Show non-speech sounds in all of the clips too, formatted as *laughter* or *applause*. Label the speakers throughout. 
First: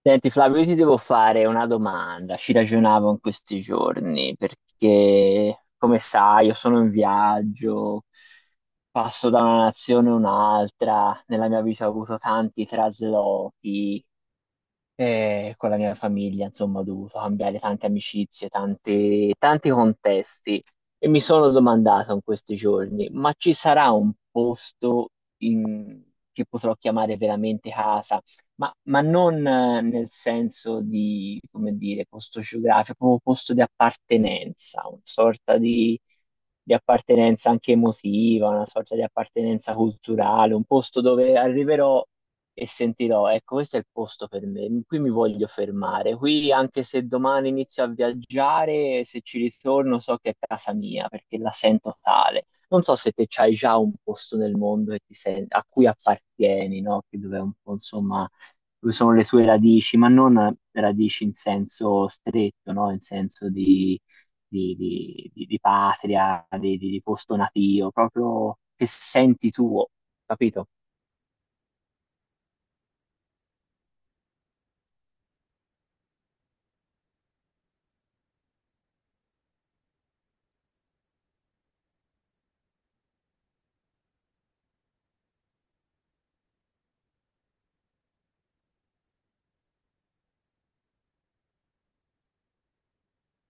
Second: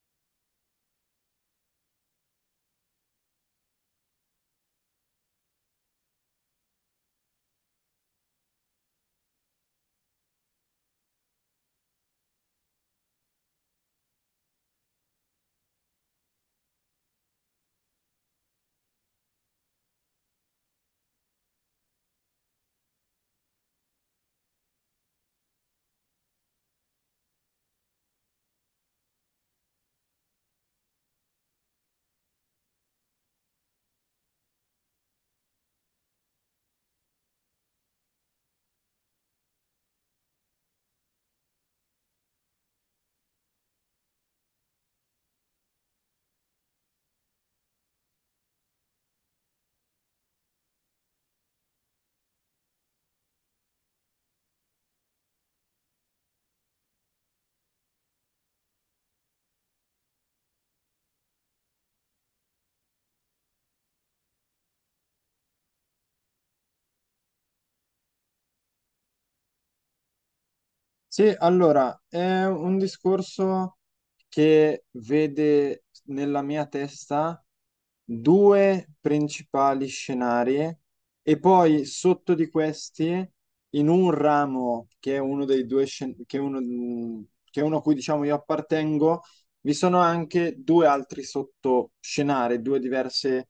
Speaker 1: Senti Flavio, io ti devo fare una domanda, ci ragionavo in questi giorni perché, come sai, io sono in viaggio, passo da una nazione a un'altra, nella mia vita ho avuto tanti traslochi e con la mia famiglia, insomma, ho dovuto cambiare tante amicizie, tanti, tanti contesti e mi sono domandato in questi giorni, ma ci sarà un posto in- che potrò chiamare veramente casa? Ma non nel senso di, come dire, posto geografico, proprio posto di appartenenza, una sorta di appartenenza anche emotiva, una sorta di appartenenza culturale, un posto dove arriverò e sentirò, ecco, questo è il posto per me, qui mi voglio fermare, qui anche se domani inizio a viaggiare, se ci ritorno so che è casa mia perché la sento tale. Non so se te c'hai già un posto nel mondo che a cui appartieni, no? Che dove è un po', insomma, dove sono le tue radici, ma non radici in senso stretto, no? In senso di, di patria, di posto natio, proprio che senti tuo, capito?
Speaker 2: Sì, allora, è un discorso che vede nella mia testa due principali scenari e poi sotto di questi, in un ramo che è uno dei due che è uno, che è uno a cui diciamo io appartengo, vi sono anche due altri sottoscenari, due diverse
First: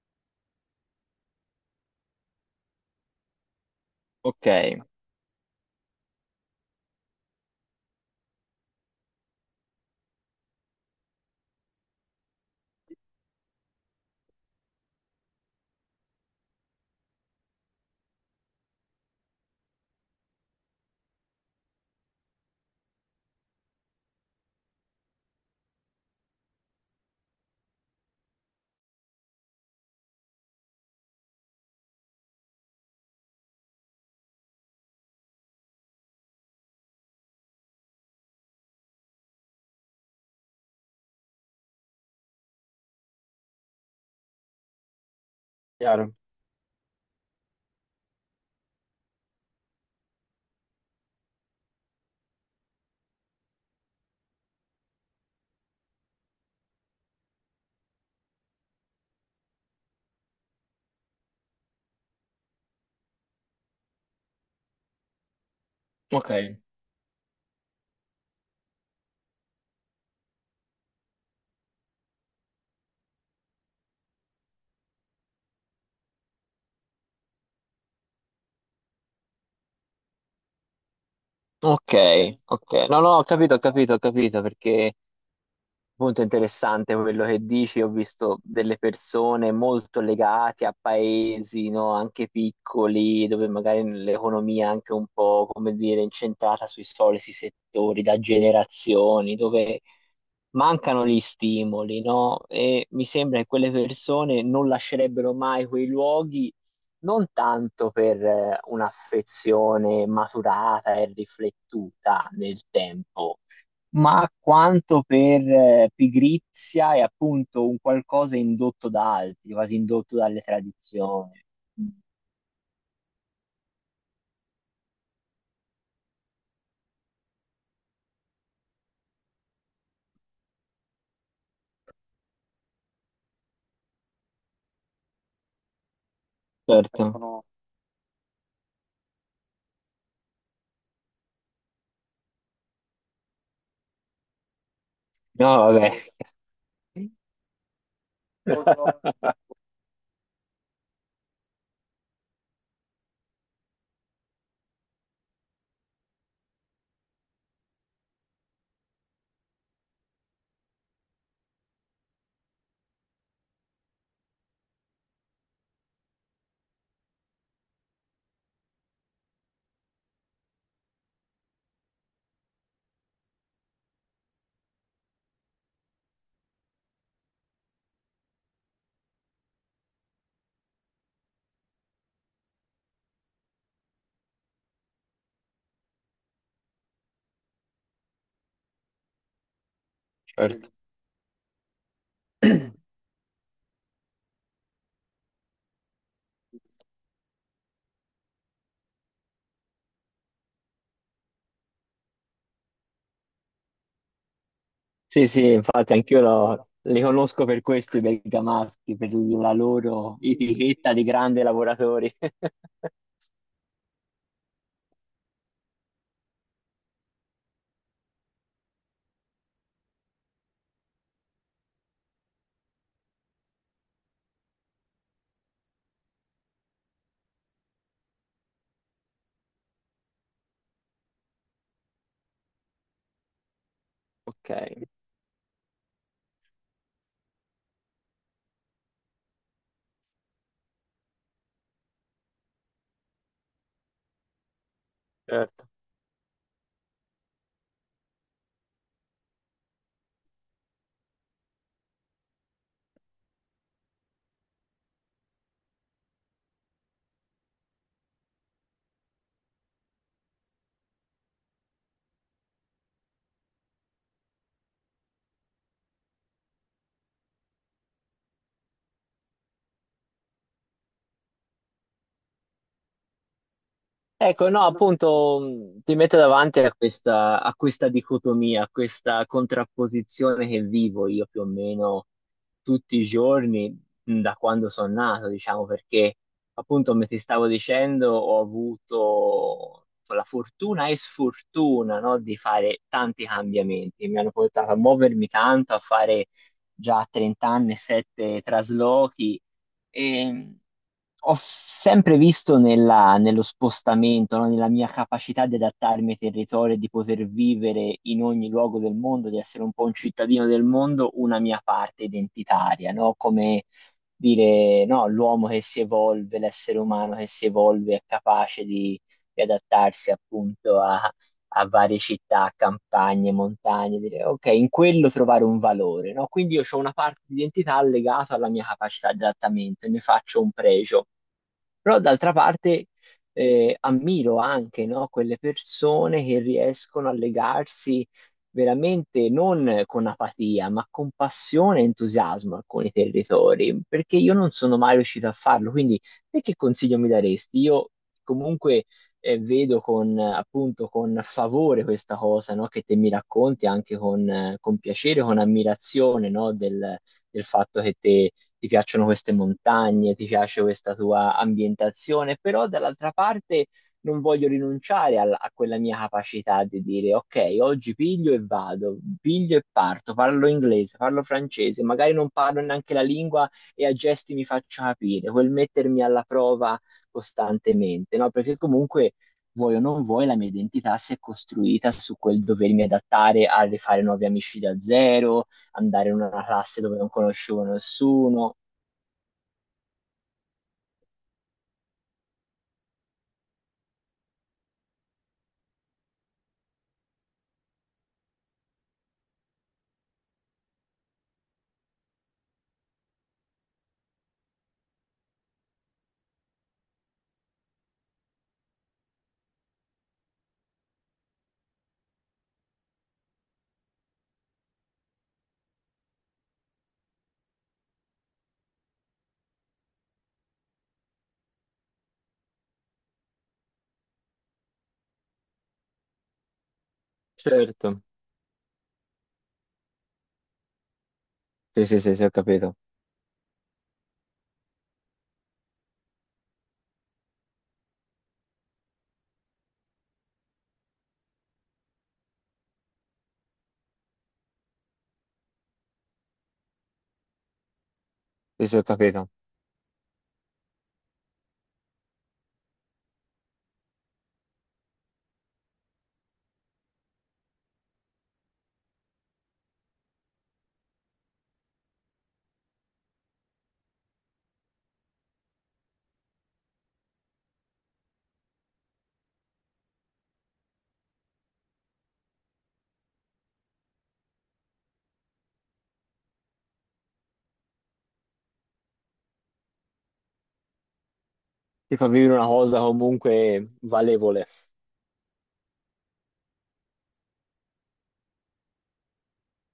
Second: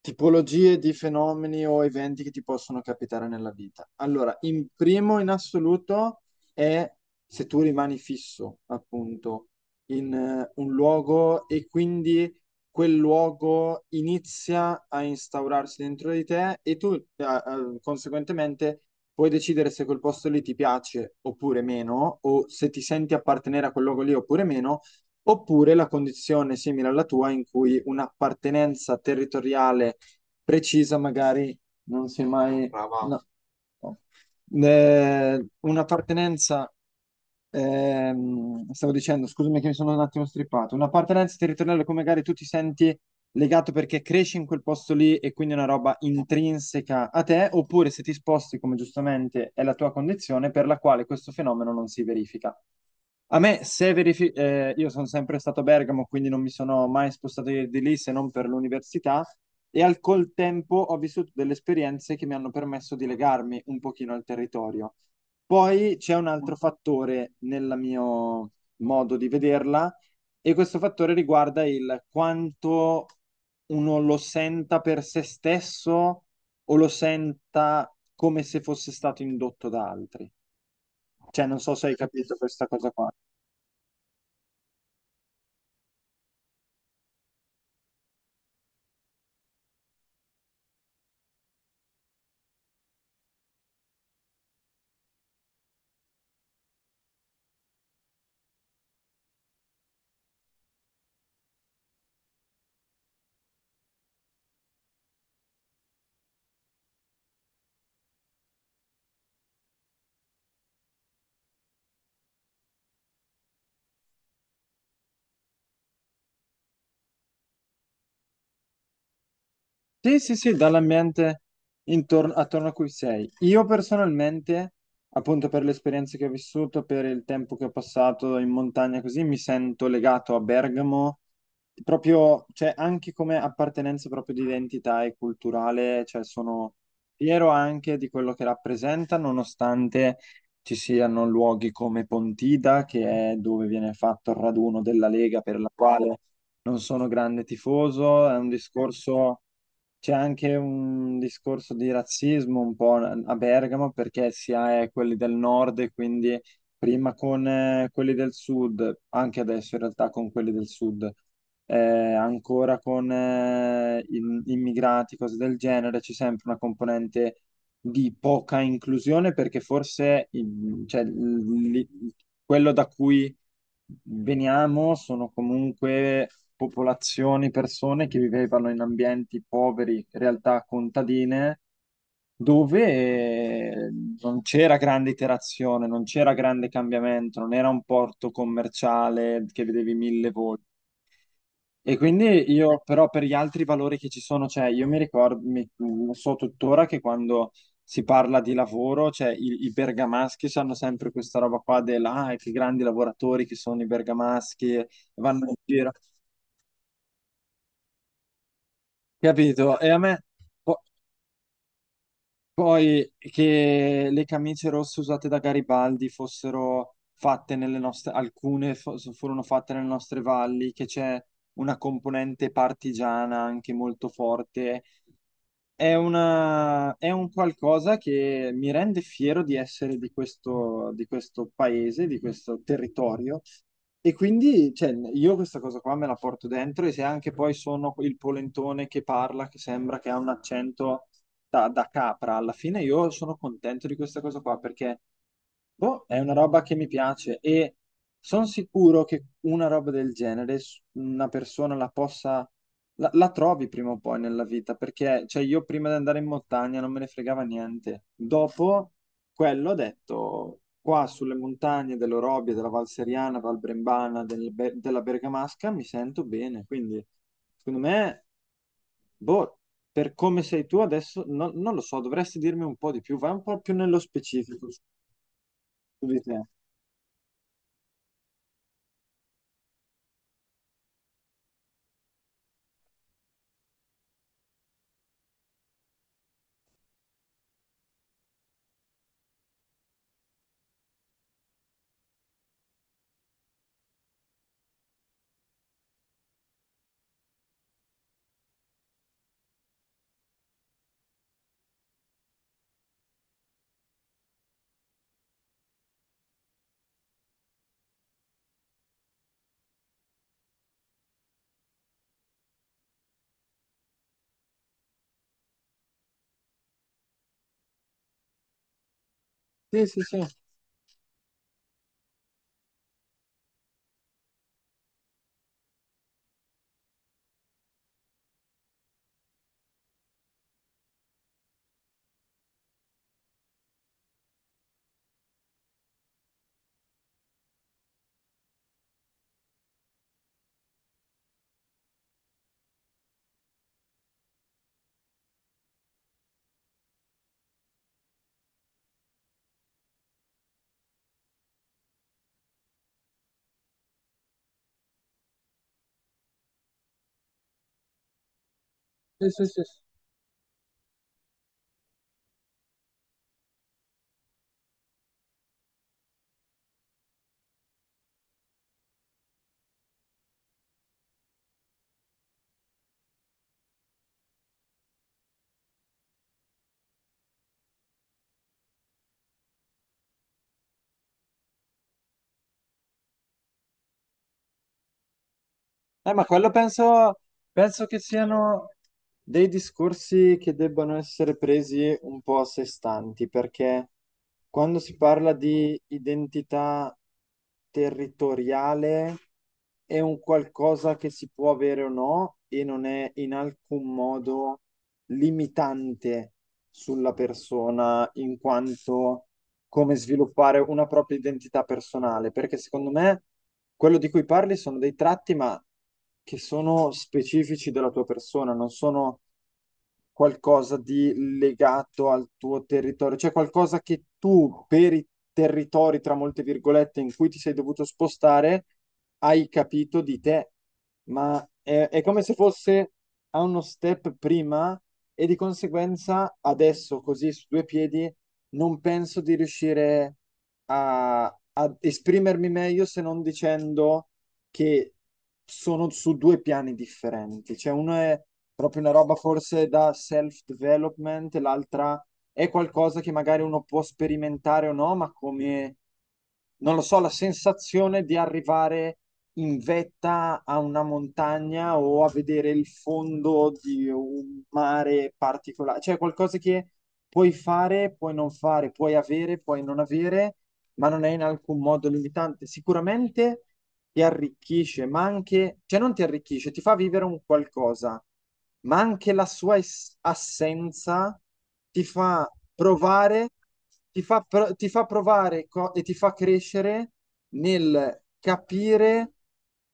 Speaker 2: tipologie di fenomeni o eventi che ti possono capitare nella vita. Allora,
Speaker 1: Ok.
Speaker 2: in primo in assoluto è se tu rimani fisso, appunto, in un luogo e quindi quel luogo inizia a instaurarsi dentro di te e tu, conseguentemente, puoi decidere se quel posto lì ti piace oppure meno, o se ti senti appartenere a quel luogo lì oppure meno, oppure la condizione simile alla tua in cui un'appartenenza territoriale precisa magari non si è mai... Brava. No. No. Eh, un'appartenenza, stavo dicendo, scusami che mi sono un attimo strippato, un'appartenenza territoriale come magari tu ti senti legato perché cresci in quel posto lì e quindi è una roba
Speaker 1: Chiaro.
Speaker 2: intrinseca a te, oppure se ti sposti, come giustamente è la tua condizione, per la quale questo fenomeno non si verifica. A me, se io sono sempre stato a Bergamo, quindi non mi sono mai spostato di lì se non per l'università e al col tempo ho vissuto delle esperienze che mi hanno permesso di legarmi un pochino al territorio. Poi c'è un
Speaker 1: Ok.
Speaker 2: altro fattore nel mio modo di vederla e questo fattore riguarda il quanto uno lo senta per se stesso o lo senta come se fosse stato indotto da altri. Cioè, non so se
Speaker 1: Ok,
Speaker 2: hai capito questa
Speaker 1: ok.
Speaker 2: cosa
Speaker 1: No,
Speaker 2: qua.
Speaker 1: no, ho capito, ho capito, ho capito, perché molto interessante quello che dici, ho visto delle persone molto legate a paesi, no, anche piccoli, dove magari l'economia è anche un po', come dire, incentrata sui soliti settori da generazioni, dove mancano gli stimoli, no? E mi sembra che quelle persone non lascerebbero mai quei luoghi, non tanto per un'affezione maturata e riflettuta nel tempo ma quanto per pigrizia e appunto un qualcosa indotto da altri, quasi indotto
Speaker 2: Sì, sì,
Speaker 1: dalle
Speaker 2: sì, dall'ambiente
Speaker 1: tradizioni.
Speaker 2: intorno, attorno a cui sei. Io personalmente, appunto per le esperienze che ho vissuto, per il tempo che ho passato in montagna così, mi sento legato a Bergamo, proprio, cioè anche come appartenenza proprio di identità e culturale, cioè sono
Speaker 1: Certo.
Speaker 2: fiero anche di quello che rappresenta, nonostante ci siano luoghi come Pontida, che è dove viene fatto il raduno della Lega,
Speaker 1: No,
Speaker 2: per la
Speaker 1: vabbè,
Speaker 2: quale non sono grande tifoso, è un
Speaker 1: *laughs*
Speaker 2: discorso, c'è anche un discorso di razzismo un po' a Bergamo perché si ha quelli del nord e quindi prima con quelli del sud, anche adesso in realtà con quelli del sud, ancora con immigrati, cose del genere, c'è sempre una componente di poca inclusione perché forse cioè, quello da cui veniamo sono comunque popolazioni, persone che vivevano in ambienti poveri, realtà contadine, dove non c'era grande iterazione, non c'era grande cambiamento, non era un porto commerciale che vedevi mille volte.
Speaker 1: certo.
Speaker 2: E quindi io però per gli altri valori che ci sono, cioè io mi ricordo, lo so tuttora che quando si parla di lavoro, cioè i bergamaschi hanno sempre questa roba qua della, ah, che grandi lavoratori che sono i bergamaschi,
Speaker 1: Sì,
Speaker 2: vanno
Speaker 1: sì,
Speaker 2: in giro,
Speaker 1: infatti anch'io li conosco per questo i bergamaschi, per la
Speaker 2: capito? E a me
Speaker 1: loro
Speaker 2: po-
Speaker 1: etichetta di grandi lavoratori. *laughs*
Speaker 2: poi che le camicie rosse usate da Garibaldi fossero fatte nelle nostre, alcune furono fatte nelle nostre valli, che c'è una componente partigiana anche molto forte. È una, è un qualcosa che mi rende fiero di essere di questo paese, di questo territorio. E
Speaker 1: Ok,
Speaker 2: quindi, cioè, io questa cosa qua me la porto dentro e se anche poi sono il polentone che parla, che sembra che ha un accento da capra, alla fine io sono contento di questa cosa qua perché
Speaker 1: certo.
Speaker 2: boh, è una roba che mi piace e sono sicuro che una roba del genere una persona la possa, la trovi prima o poi nella vita, perché cioè, io prima di andare in montagna non me ne fregava niente. Dopo quello ho detto, qua sulle montagne dell'Orobie, della Val Seriana, Val Brembana, della Bergamasca mi sento bene, quindi secondo me, boh, per come sei tu adesso, non lo so, dovresti dirmi un po' di più, vai un po' più nello
Speaker 1: Ecco, no,
Speaker 2: specifico su
Speaker 1: appunto ti metto
Speaker 2: di te.
Speaker 1: davanti a questa dicotomia, a questa contrapposizione che vivo io più o meno tutti i giorni da quando sono nato, diciamo, perché appunto come ti stavo dicendo ho avuto la fortuna e sfortuna, no, di fare tanti cambiamenti, mi hanno portato a muovermi tanto, a fare già a 30 anni 7 traslochi. E ho sempre visto nello spostamento, no? Nella mia capacità di adattarmi ai territori, e di poter vivere in ogni luogo del mondo, di essere un po' un cittadino del mondo, una mia parte identitaria, no? Come dire, no, l'uomo che si evolve, l'essere umano che si evolve è capace di
Speaker 2: Sì, sì,
Speaker 1: adattarsi
Speaker 2: sì,
Speaker 1: appunto a varie città, campagne, montagne, dire ok, in quello trovare un valore, no? Quindi io ho una parte di identità legata alla mia capacità di adattamento e ne faccio un pregio. Però d'altra parte ammiro anche, no, quelle persone che riescono a legarsi veramente non con apatia, ma con passione e entusiasmo a alcuni territori, perché io non sono mai riuscito a farlo. Quindi, te che consiglio mi daresti? Io comunque vedo con, appunto, con favore questa cosa, no, che te mi racconti anche con piacere, con ammirazione, no, del fatto che te ti piacciono
Speaker 2: sì,
Speaker 1: queste
Speaker 2: sì, sì.
Speaker 1: montagne, ti piace questa tua ambientazione, però dall'altra parte non voglio rinunciare a quella mia capacità di dire ok, oggi piglio e vado, piglio e parto, parlo inglese, parlo francese, magari non parlo neanche la lingua e a gesti mi faccio capire, quel mettermi alla prova costantemente, no? Perché comunque vuoi o non vuoi, la mia identità si è costruita su quel dovermi adattare a rifare nuovi amici da zero, andare in
Speaker 2: Ma
Speaker 1: una
Speaker 2: quello
Speaker 1: classe dove non
Speaker 2: penso,
Speaker 1: conoscevo
Speaker 2: penso che
Speaker 1: nessuno.
Speaker 2: siano dei discorsi che debbano essere presi un po' a sé stanti, perché quando si parla di identità territoriale è un qualcosa che si può avere o no e non è in alcun modo limitante sulla persona in quanto come sviluppare una propria identità personale, perché secondo me quello di cui parli sono dei tratti, ma che sono specifici della tua persona, non sono qualcosa di legato al tuo territorio, cioè qualcosa che tu per i territori, tra molte virgolette, in cui ti sei dovuto
Speaker 1: Certo,
Speaker 2: spostare, hai capito di te, ma
Speaker 1: sì, sì,
Speaker 2: è
Speaker 1: sì,
Speaker 2: come
Speaker 1: sì, ho
Speaker 2: se
Speaker 1: capito,
Speaker 2: fosse a uno step prima e di conseguenza adesso, così su due piedi, non penso di riuscire a esprimermi meglio se non dicendo che sono su due piani differenti. Cioè, uno è
Speaker 1: sì, sì,
Speaker 2: proprio
Speaker 1: ho
Speaker 2: una roba
Speaker 1: capito.
Speaker 2: forse da self-development, l'altra è qualcosa che magari uno può sperimentare o no, ma come, non lo so, la sensazione di arrivare in vetta a una montagna o a vedere il fondo di un mare particolare. Cioè, qualcosa che puoi fare, puoi non fare, puoi avere, puoi non avere ma non è in alcun modo limitante. Sicuramente ti arricchisce, ma anche, cioè non ti arricchisce, ti fa vivere un qualcosa, ma anche la sua assenza ti
Speaker 1: Ti fa
Speaker 2: fa
Speaker 1: vivere una cosa
Speaker 2: provare,
Speaker 1: comunque
Speaker 2: ti fa,
Speaker 1: valevole.
Speaker 2: ti fa provare e ti fa crescere nel capire.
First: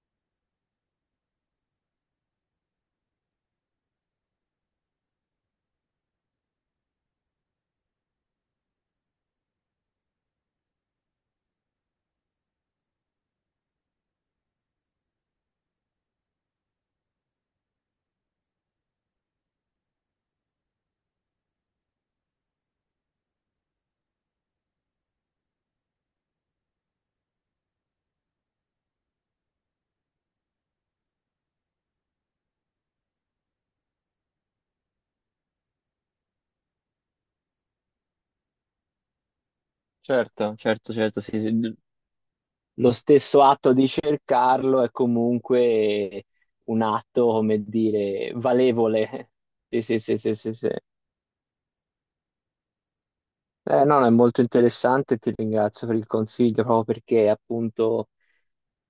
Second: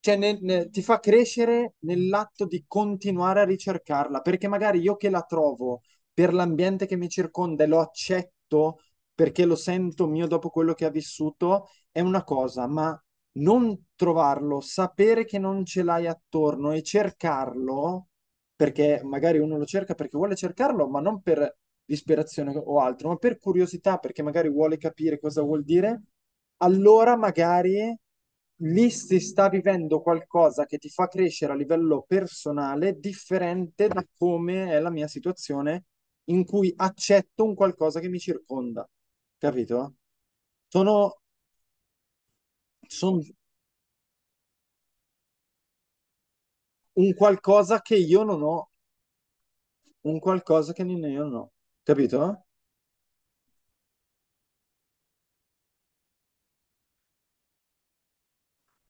Speaker 2: Cioè, ti fa crescere nell'atto di continuare a ricercarla, perché magari io che la trovo per l'ambiente che mi circonda e lo accetto, perché lo sento mio dopo quello che ha vissuto, è una cosa, ma non trovarlo, sapere che non ce l'hai attorno e cercarlo, perché magari uno lo cerca perché vuole cercarlo, ma non per disperazione o altro, ma per curiosità, perché magari vuole capire cosa vuol dire, allora magari lì si sta vivendo qualcosa che ti fa crescere a livello personale, differente da come è la mia situazione in cui accetto un qualcosa che mi circonda, capito?
Speaker 1: Certo, certo, certo,
Speaker 2: Sono,
Speaker 1: sì, sì. Lo
Speaker 2: son
Speaker 1: stesso atto di cercarlo è comunque un
Speaker 2: un
Speaker 1: atto, come
Speaker 2: qualcosa che io
Speaker 1: dire,
Speaker 2: non ho,
Speaker 1: valevole. Sì, sì, sì,
Speaker 2: un
Speaker 1: sì, sì, sì.
Speaker 2: qualcosa che io non ho, capito?
Speaker 1: No, no, è molto interessante e ti ringrazio per il consiglio, proprio perché appunto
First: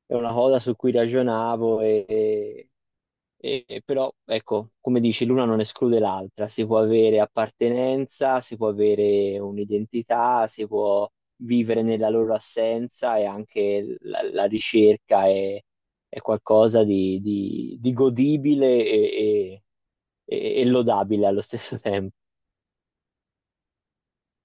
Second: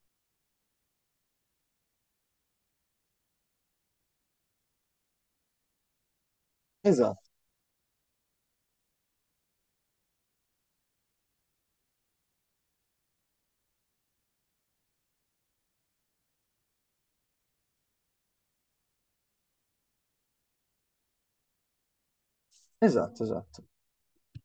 Speaker 1: è una cosa su cui ragionavo e, però ecco, come dici, l'una non esclude l'altra, si può avere
Speaker 2: Esatto,
Speaker 1: appartenenza, si può avere un'identità, si può vivere nella loro assenza e anche la ricerca è qualcosa di godibile e- e lodabile allo stesso *laughs* tempo.
Speaker 2: esatto, esatto.